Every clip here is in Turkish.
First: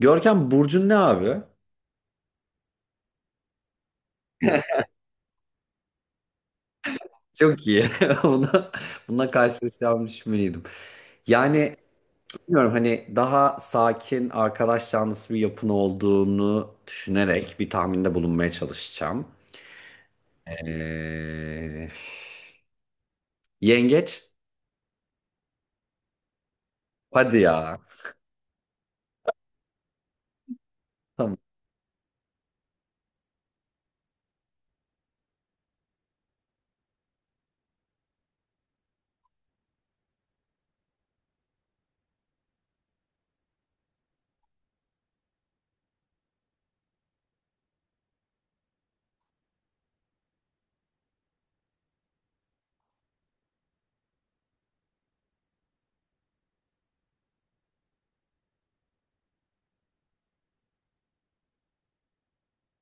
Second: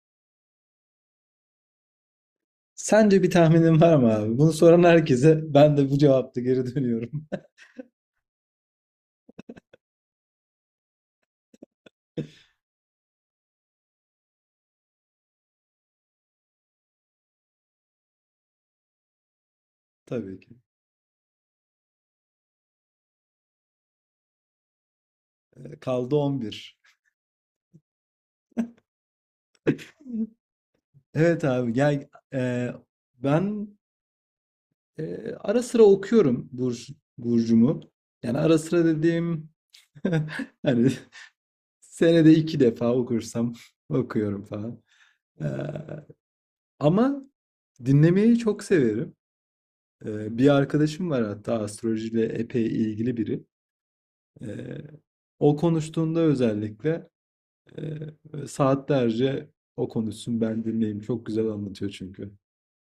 Görkem burcun ne abi? Sence bir tahminin var mı abi? Bunu soran herkese ben de bu cevapta geri dönüyorum. Çok iyi. Buna, bununla karşılaşacağımı düşünmeliydim. Yani bilmiyorum, hani daha sakin arkadaş canlısı bir yapın olduğunu düşünerek bir tahminde bulunmaya çalışacağım. Tabii ki. Ee, yengeç? Kaldı 11. Hadi ya. Tamam. Evet abi gel, ben, ara sıra okuyorum Burcu'mu. Yani ara sıra dediğim hani senede iki defa okursam okuyorum falan. E, Ama dinlemeyi çok severim. Bir arkadaşım var hatta astrolojiyle epey ilgili biri. E, O konuştuğunda özellikle saatlerce o konuşsun ben dinleyeyim. Çok güzel anlatıyor çünkü.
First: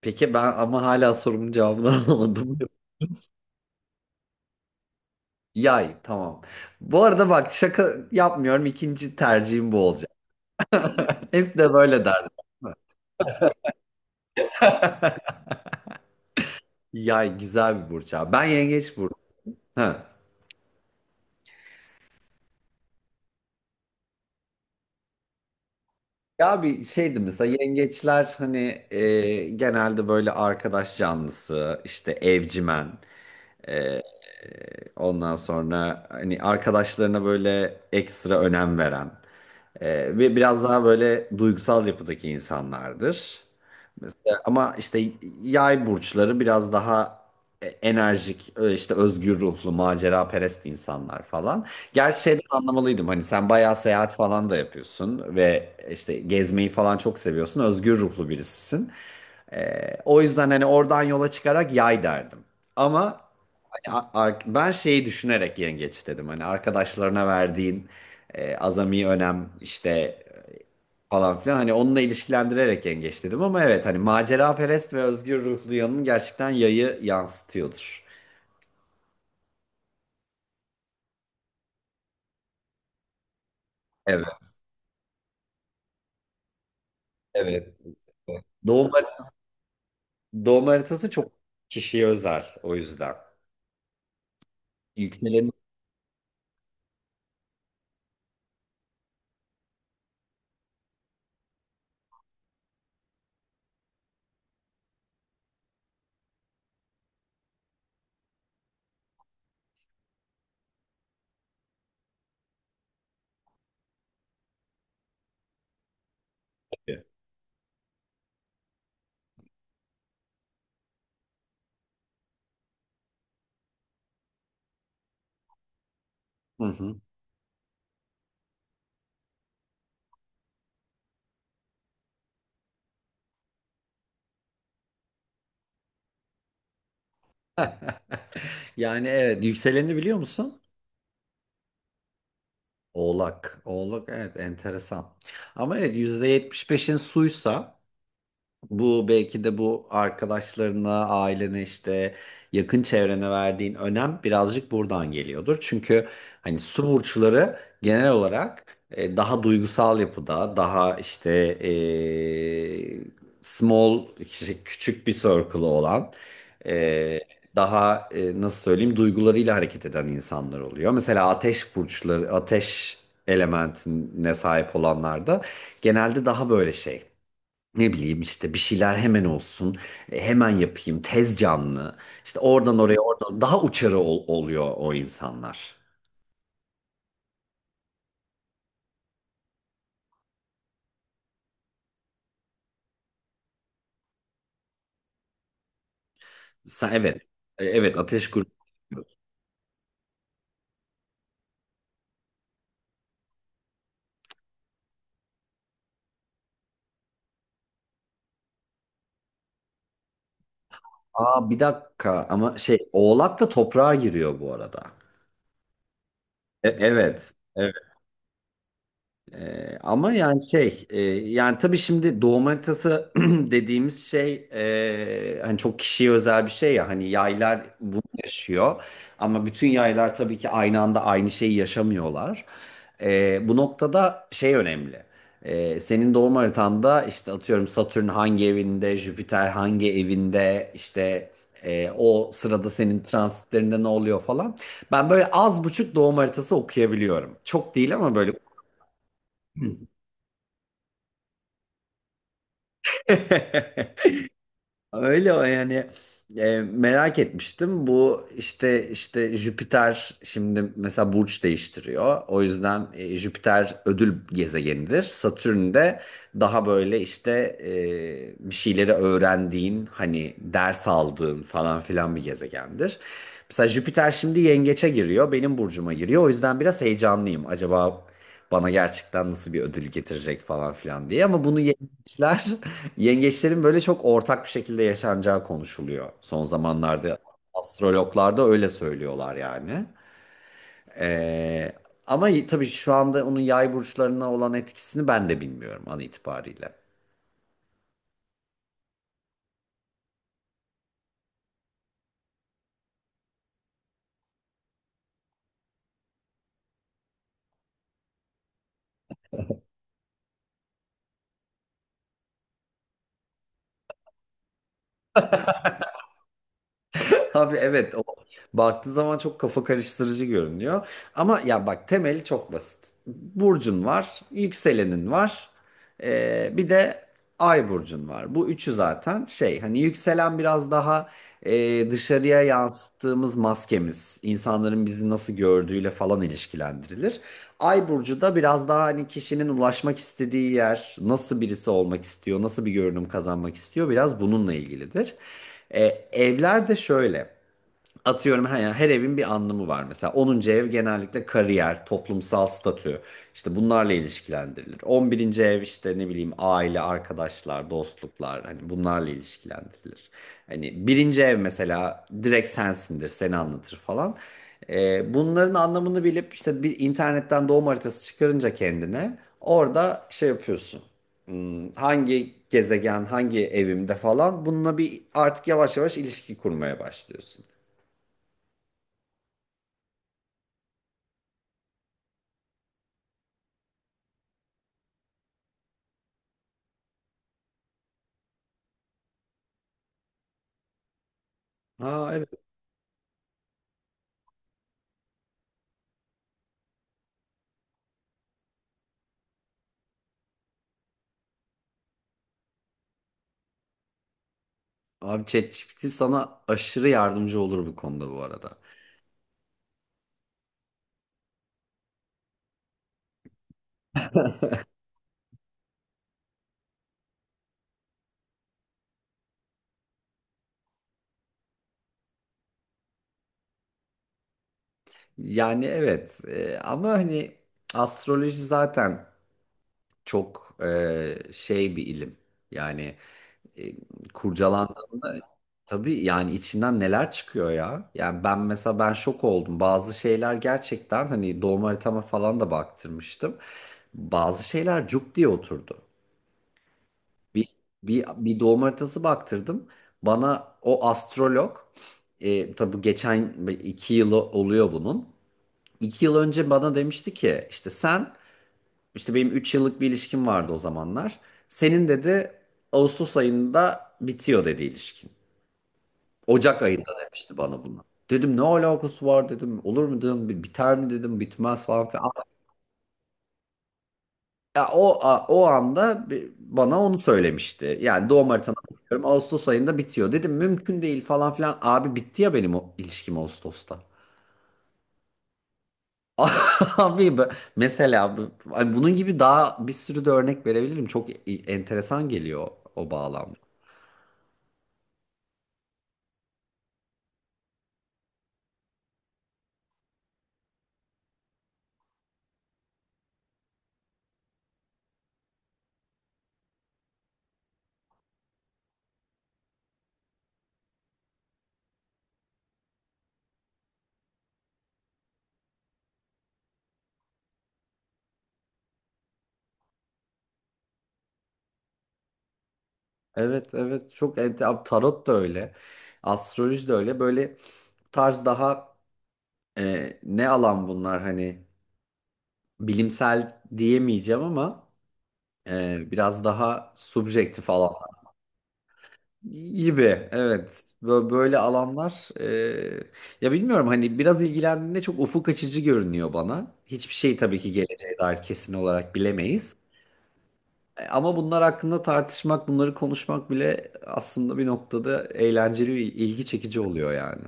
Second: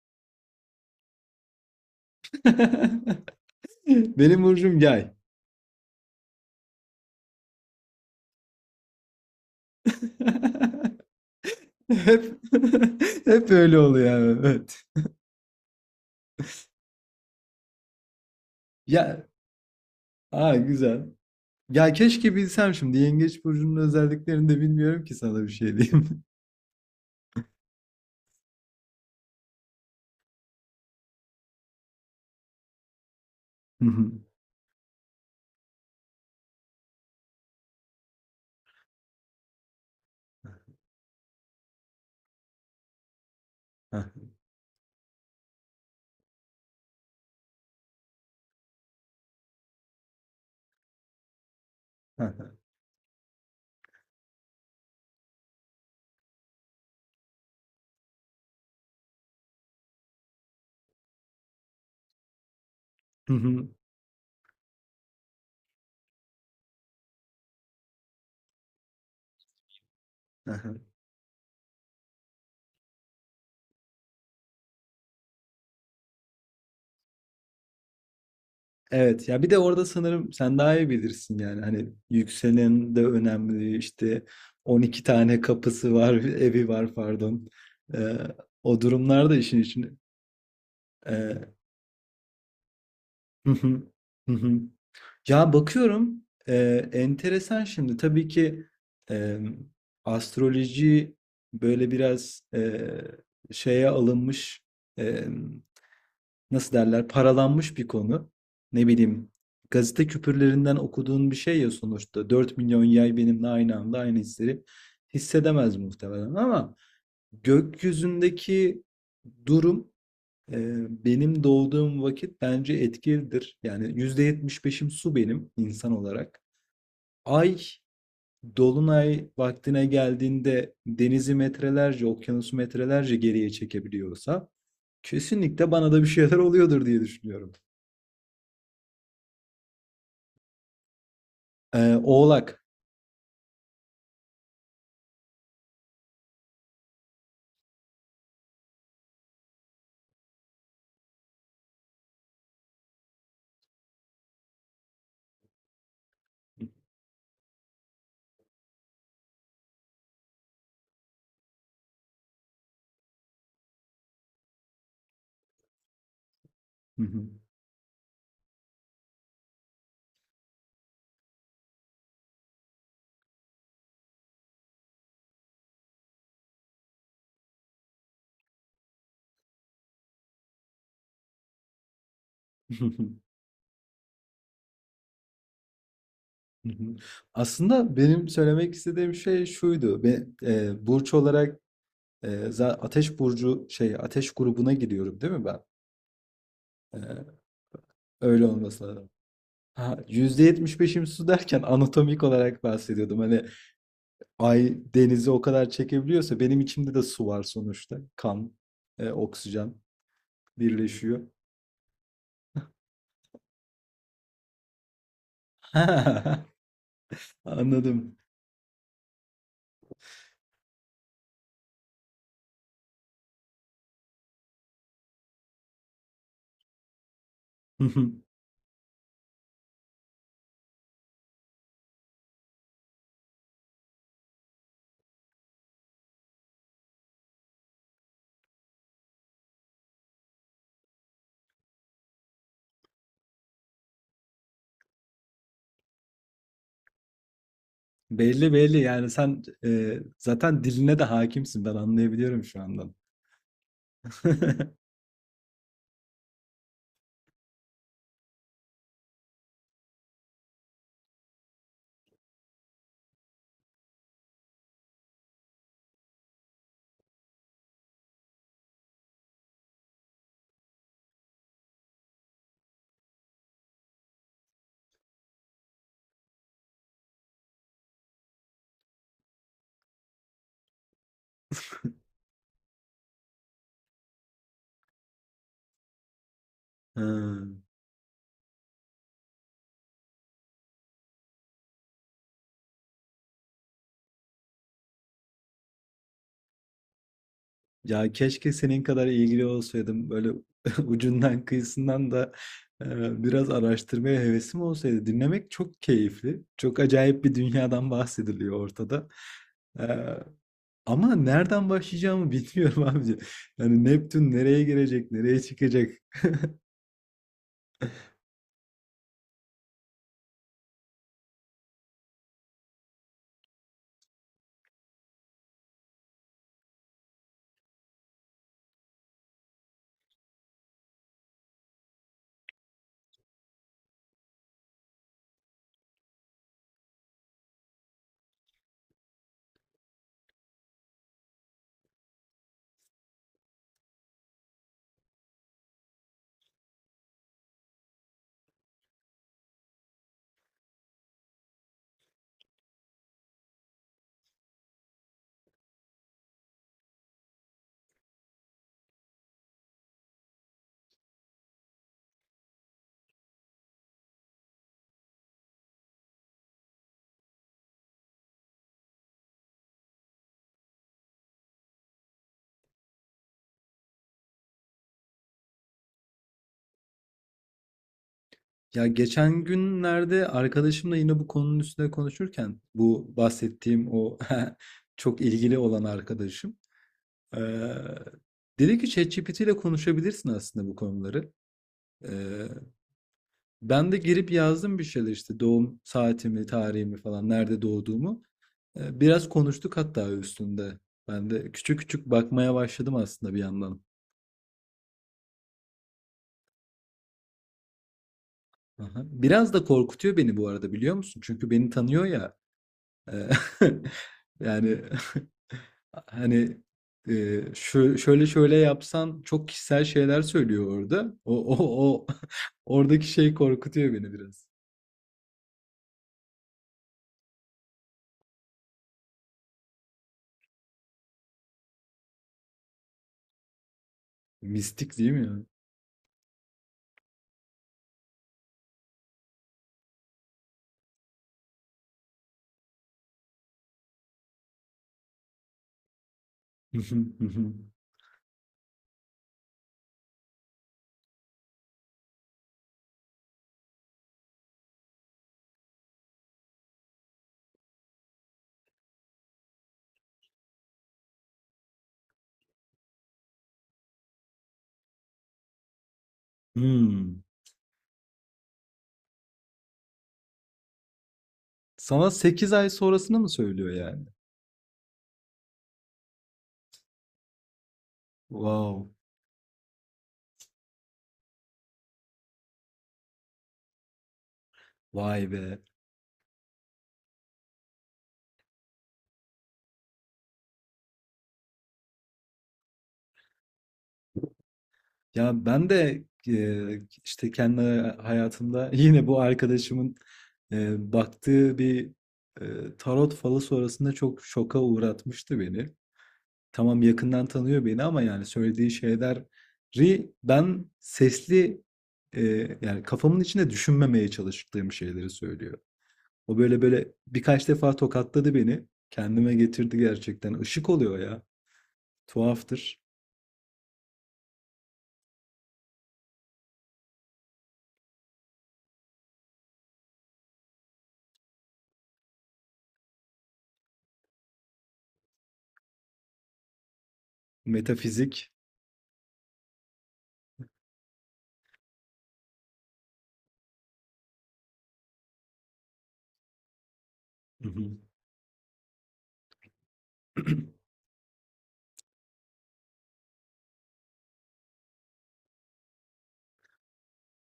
Peki ben ama hala sorumun cevabını alamadım. Benim burcum yay. Yay, tamam. Bu arada bak, şaka yapmıyorum. İkinci tercihim bu olacak. Hep de böyle derler. Hep hep öyle oluyor yani. Evet. Yay güzel bir burç abi. Ben yengeç burcu. Ya, Ha. aa güzel. Ya keşke bilsem, şimdi yengeç burcunun özelliklerini de bilmiyorum ki sana bir şey diyeyim. Ya bir şeydi, mesela yengeçler hani genelde böyle arkadaş canlısı, işte evcimen, e, Hı e, hı. ondan sonra hani arkadaşlarına böyle ekstra önem veren ve biraz daha böyle duygusal yapıdaki insanlardır. Ama işte yay burçları biraz daha enerjik, işte özgür ruhlu, maceraperest insanlar falan. Gerçi şeyden Hı anlamalıydım, hani sen bayağı seyahat falan da yapıyorsun ve işte gezmeyi falan çok seviyorsun. Özgür ruhlu birisisin. O yüzden hani oradan yola çıkarak yay derdim. Ama hı. hani ben şeyi düşünerek yengeç dedim. Hani arkadaşlarına verdiğin azami önem, işte Hı hı. falan filan. Hani onunla ilişkilendirerek yengeç dedim, ama evet, hani maceraperest ve özgür ruhlu yanın gerçekten yayı yansıtıyordur. Evet ya, bir de orada sanırım sen daha iyi bilirsin yani, hani yükselen de önemli işte, Evet, 12 tane kapısı var evi var pardon. evet. Ee, O Doğum, durumlarda işin için doğum haritası çok kişiye özel, o yüzden. Yükseleni. ya bakıyorum, enteresan şimdi tabii ki, e, astroloji böyle biraz şeye alınmış, e, nasıl derler, paralanmış bir konu. Ne bileyim, gazete küpürlerinden okuduğun bir şey ya sonuçta. 4 milyon yay benimle aynı anda aynı hisleri hissedemez muhtemelen, ama gökyüzündeki durum, benim doğduğum vakit bence etkilidir. Yani yüzde yetmiş beşim su benim insan olarak. Hı hı. Ay dolunay vaktine geldiğinde denizi metrelerce, okyanusu metrelerce geriye çekebiliyorsa kesinlikle bana da bir şeyler oluyordur diye düşünüyorum. Yani evet, yükseleni biliyor musun? Oğlak. Oğlak. Oğlak, evet, enteresan. Ama evet, %75'in suysa, bu belki de bu arkadaşlarına, ailene, işte yakın çevrene verdiğin önem birazcık buradan geliyordur. Çünkü hani su burçları genel olarak daha duygusal yapıda, daha işte e, small, işte küçük bir circle'ı olan, Hı e, hı. daha nasıl söyleyeyim, duygularıyla hareket eden insanlar oluyor. Mesela ateş burçları, ateş elementine sahip olanlar da genelde daha böyle şey, ne bileyim, işte bir şeyler hemen olsun, hemen yapayım, tez canlı. İşte oradan oraya, oradan daha uçarı oluyor o insanlar. Aslında benim söylemek istediğim şey şuydu. Ve burç olarak, ateş burcu, şey, ateş grubuna giriyorum değil mi ben? Sen, Eee, evet. Evet, ateş Öyle grubu. olması lazım. Ha, %75'im su derken anatomik olarak bahsediyordum. Hani ay denizi o kadar çekebiliyorsa benim içimde de su var sonuçta. Kan, oksijen birleşiyor. Aa, bir dakika, ama şey, Oğlak da toprağa giriyor bu arada. E, evet. Ha, Evet. anladım. Ama yani şey, yani tabii, şimdi doğum haritası dediğimiz şey hani çok kişiye özel bir şey ya, hani yaylar bunu yaşıyor ama bütün yaylar tabii ki aynı anda aynı şeyi yaşamıyorlar. Bu noktada şey önemli. Senin doğum haritanda işte atıyorum Satürn hangi evinde, Jüpiter hangi evinde, işte o sırada senin transitlerinde ne oluyor falan. Ben böyle az buçuk doğum haritası okuyabiliyorum. Çok değil, ama böyle. Belli belli, yani sen, zaten diline de hakimsin, ben anlayabiliyorum şu andan. Öyle o, yani. Merak etmiştim. Bu işte, işte Jüpiter şimdi mesela burç değiştiriyor. O yüzden Jüpiter ödül gezegenidir. Satürn de daha böyle, işte e, bir şeyleri öğrendiğin, hani ders aldığın falan filan bir gezegendir. Mesela Jüpiter şimdi yengeçe giriyor, benim burcuma giriyor. O yüzden biraz heyecanlıyım. Acaba bana gerçekten nasıl bir ödül getirecek falan filan diye. Ama bunu yengeçler, yengeçlerin böyle çok ortak bir şekilde yaşanacağı konuşuluyor. Son Ha. zamanlarda astrologlar da öyle söylüyorlar yani. Ee, ama tabii şu anda onun yay burçlarına olan etkisini ben de bilmiyorum an itibariyle. Ya keşke senin kadar ilgili olsaydım, böyle ucundan kıyısından da biraz araştırmaya hevesim olsaydı. Dinlemek çok keyifli. Çok acayip bir dünyadan bahsediliyor ortada. E, Ama nereden başlayacağımı bilmiyorum abici. Yani Neptün nereye girecek, nereye çıkacak? Abi evet, o baktığı zaman çok kafa karıştırıcı görünüyor. Ama ya bak, temeli çok basit. Burcun var, yükselenin var, bir de ay burcun var. Bu üçü zaten şey, hani yükselen biraz daha dışarıya yansıttığımız maskemiz, insanların bizi nasıl gördüğüyle falan ilişkilendirilir. Ay burcu da biraz daha hani kişinin ulaşmak istediği yer, nasıl birisi olmak istiyor, nasıl bir görünüm kazanmak istiyor, biraz bununla ilgilidir. E, evler de şöyle. Atıyorum her, yani her evin bir anlamı var mesela. 10. ev genellikle kariyer, toplumsal statü, işte bunlarla ilişkilendirilir. 11. ev işte ne bileyim, aile, arkadaşlar, dostluklar, hani bunlarla ilişkilendirilir. Hani birinci ev mesela direkt sensindir, seni anlatır falan. Bunların anlamını bilip, işte bir internetten doğum haritası çıkarınca kendine orada şey yapıyorsun. Hangi gezegen, hangi evimde falan, bununla bir artık yavaş yavaş ilişki kurmaya başlıyorsun. Ya geçen günlerde arkadaşımla yine bu konunun üstüne konuşurken, bu bahsettiğim o çok ilgili olan arkadaşım eee dedi ki ChatGPT ile konuşabilirsin aslında bu konuları. Aa, evet. Eee, Ben de girip yazdım bir şeyler, işte doğum saatimi, tarihimi falan, nerede doğduğumu. Biraz konuştuk hatta üstünde. Ben de küçük küçük bakmaya başladım aslında bir yandan. Abi, ChatGPT sana aşırı yardımcı olur bu konuda bu arada. Aha. Biraz da korkutuyor beni bu arada, biliyor musun? Çünkü beni tanıyor ya. Eee, yani, hani, şö şöyle şöyle yapsan çok kişisel şeyler söylüyor orada. O o o oradaki şey korkutuyor beni biraz. Yani evet, ama hani astroloji zaten çok, şey bir ilim. Yani e, Mistik değil kurcalandığında mi ya? tabii, yani içinden neler çıkıyor ya. Yani ben şok oldum. Bazı şeyler gerçekten, hani doğum haritama falan da baktırmıştım. Bazı şeyler cuk diye oturdu. Bir, Hı. bir doğum haritası baktırdım. Bana o astrolog, tabi bu geçen 2 yıl oluyor bunun. 2 yıl önce bana demişti ki, işte sen, işte benim 3 yıllık bir ilişkim vardı o zamanlar. Senin dedi, Ağustos ayında bitiyor dedi ilişkin. Ocak ayında demişti bana bunu. Dedim ne alakası var dedim. Olur mu dedim. Biter mi dedim. Bitmez falan filan. Sana 8 ay sonrasını mı söylüyor yani? Ya o o anda bana onu söylemişti. Yani doğum haritana Wow, bakıyorum. Ağustos ayında bitiyor. Dedim mümkün değil, falan filan. Abi bitti ya benim o ilişkim Ağustos'ta. vay be! Abi mesela hani bunun gibi daha bir sürü de örnek verebilirim. Çok enteresan geliyor o bağlam. Ya, ben de, işte, kendi hayatımda yine bu arkadaşımın, baktığı bir, tarot falı sonrasında çok şoka uğratmıştı beni. Tamam, yakından tanıyor beni, ama yani söylediği şeyleri ben sesli, e, yani kafamın içinde düşünmemeye çalıştığım şeyleri söylüyor. O böyle böyle birkaç defa tokatladı beni. Kendime getirdi gerçekten. Işık oluyor ya. Tuhaftır. Evet, evet, çok abi, tarot da öyle. Astroloji de öyle. Böyle bu tarz daha ne alan bunlar, hani bilimsel diyemeyeceğim ama biraz daha subjektif alan. Metafizik. Gibi, evet. Böyle alanlar, ya bilmiyorum, hani biraz ilgilendiğinde çok ufuk açıcı görünüyor bana. Hiçbir şey tabii Hı ki hı. geleceğe dair kesin olarak bilemeyiz. Ama bunlar hakkında tartışmak, bunları konuşmak bile aslında bir noktada eğlenceli, ilgi çekici oluyor yani.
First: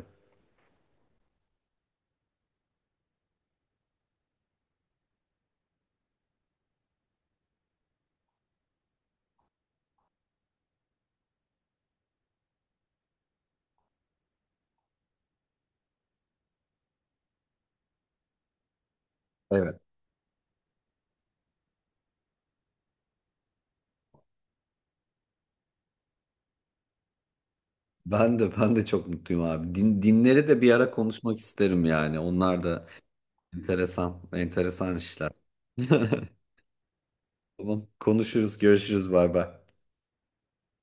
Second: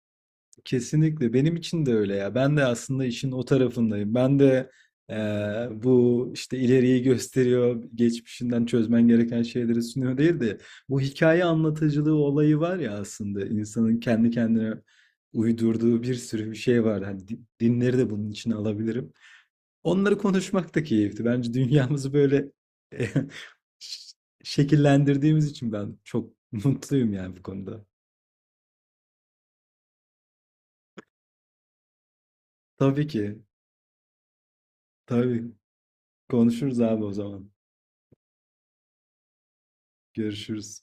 Kesinlikle benim için de öyle ya. Ben de aslında işin o tarafındayım. Ben de bu işte ileriyi gösteriyor, geçmişinden çözmen gereken şeyleri sunuyor değil de, bu hikaye anlatıcılığı olayı var ya, aslında insanın kendi kendine uydurduğu bir sürü bir şey var. Hani dinleri de bunun için alabilirim. Evet. Onları konuşmak da keyifli. Bence dünyamızı böyle ş- şekillendirdiğimiz için ben çok mutluyum yani bu konuda. Ben de çok mutluyum abi. Dinleri de bir ara konuşmak isterim yani. Onlar da Tabii ki. enteresan, enteresan işler. Tabii. Konuşuruz abi o zaman. Tamam, konuşuruz, görüşürüz, bay bay. Görüşürüz.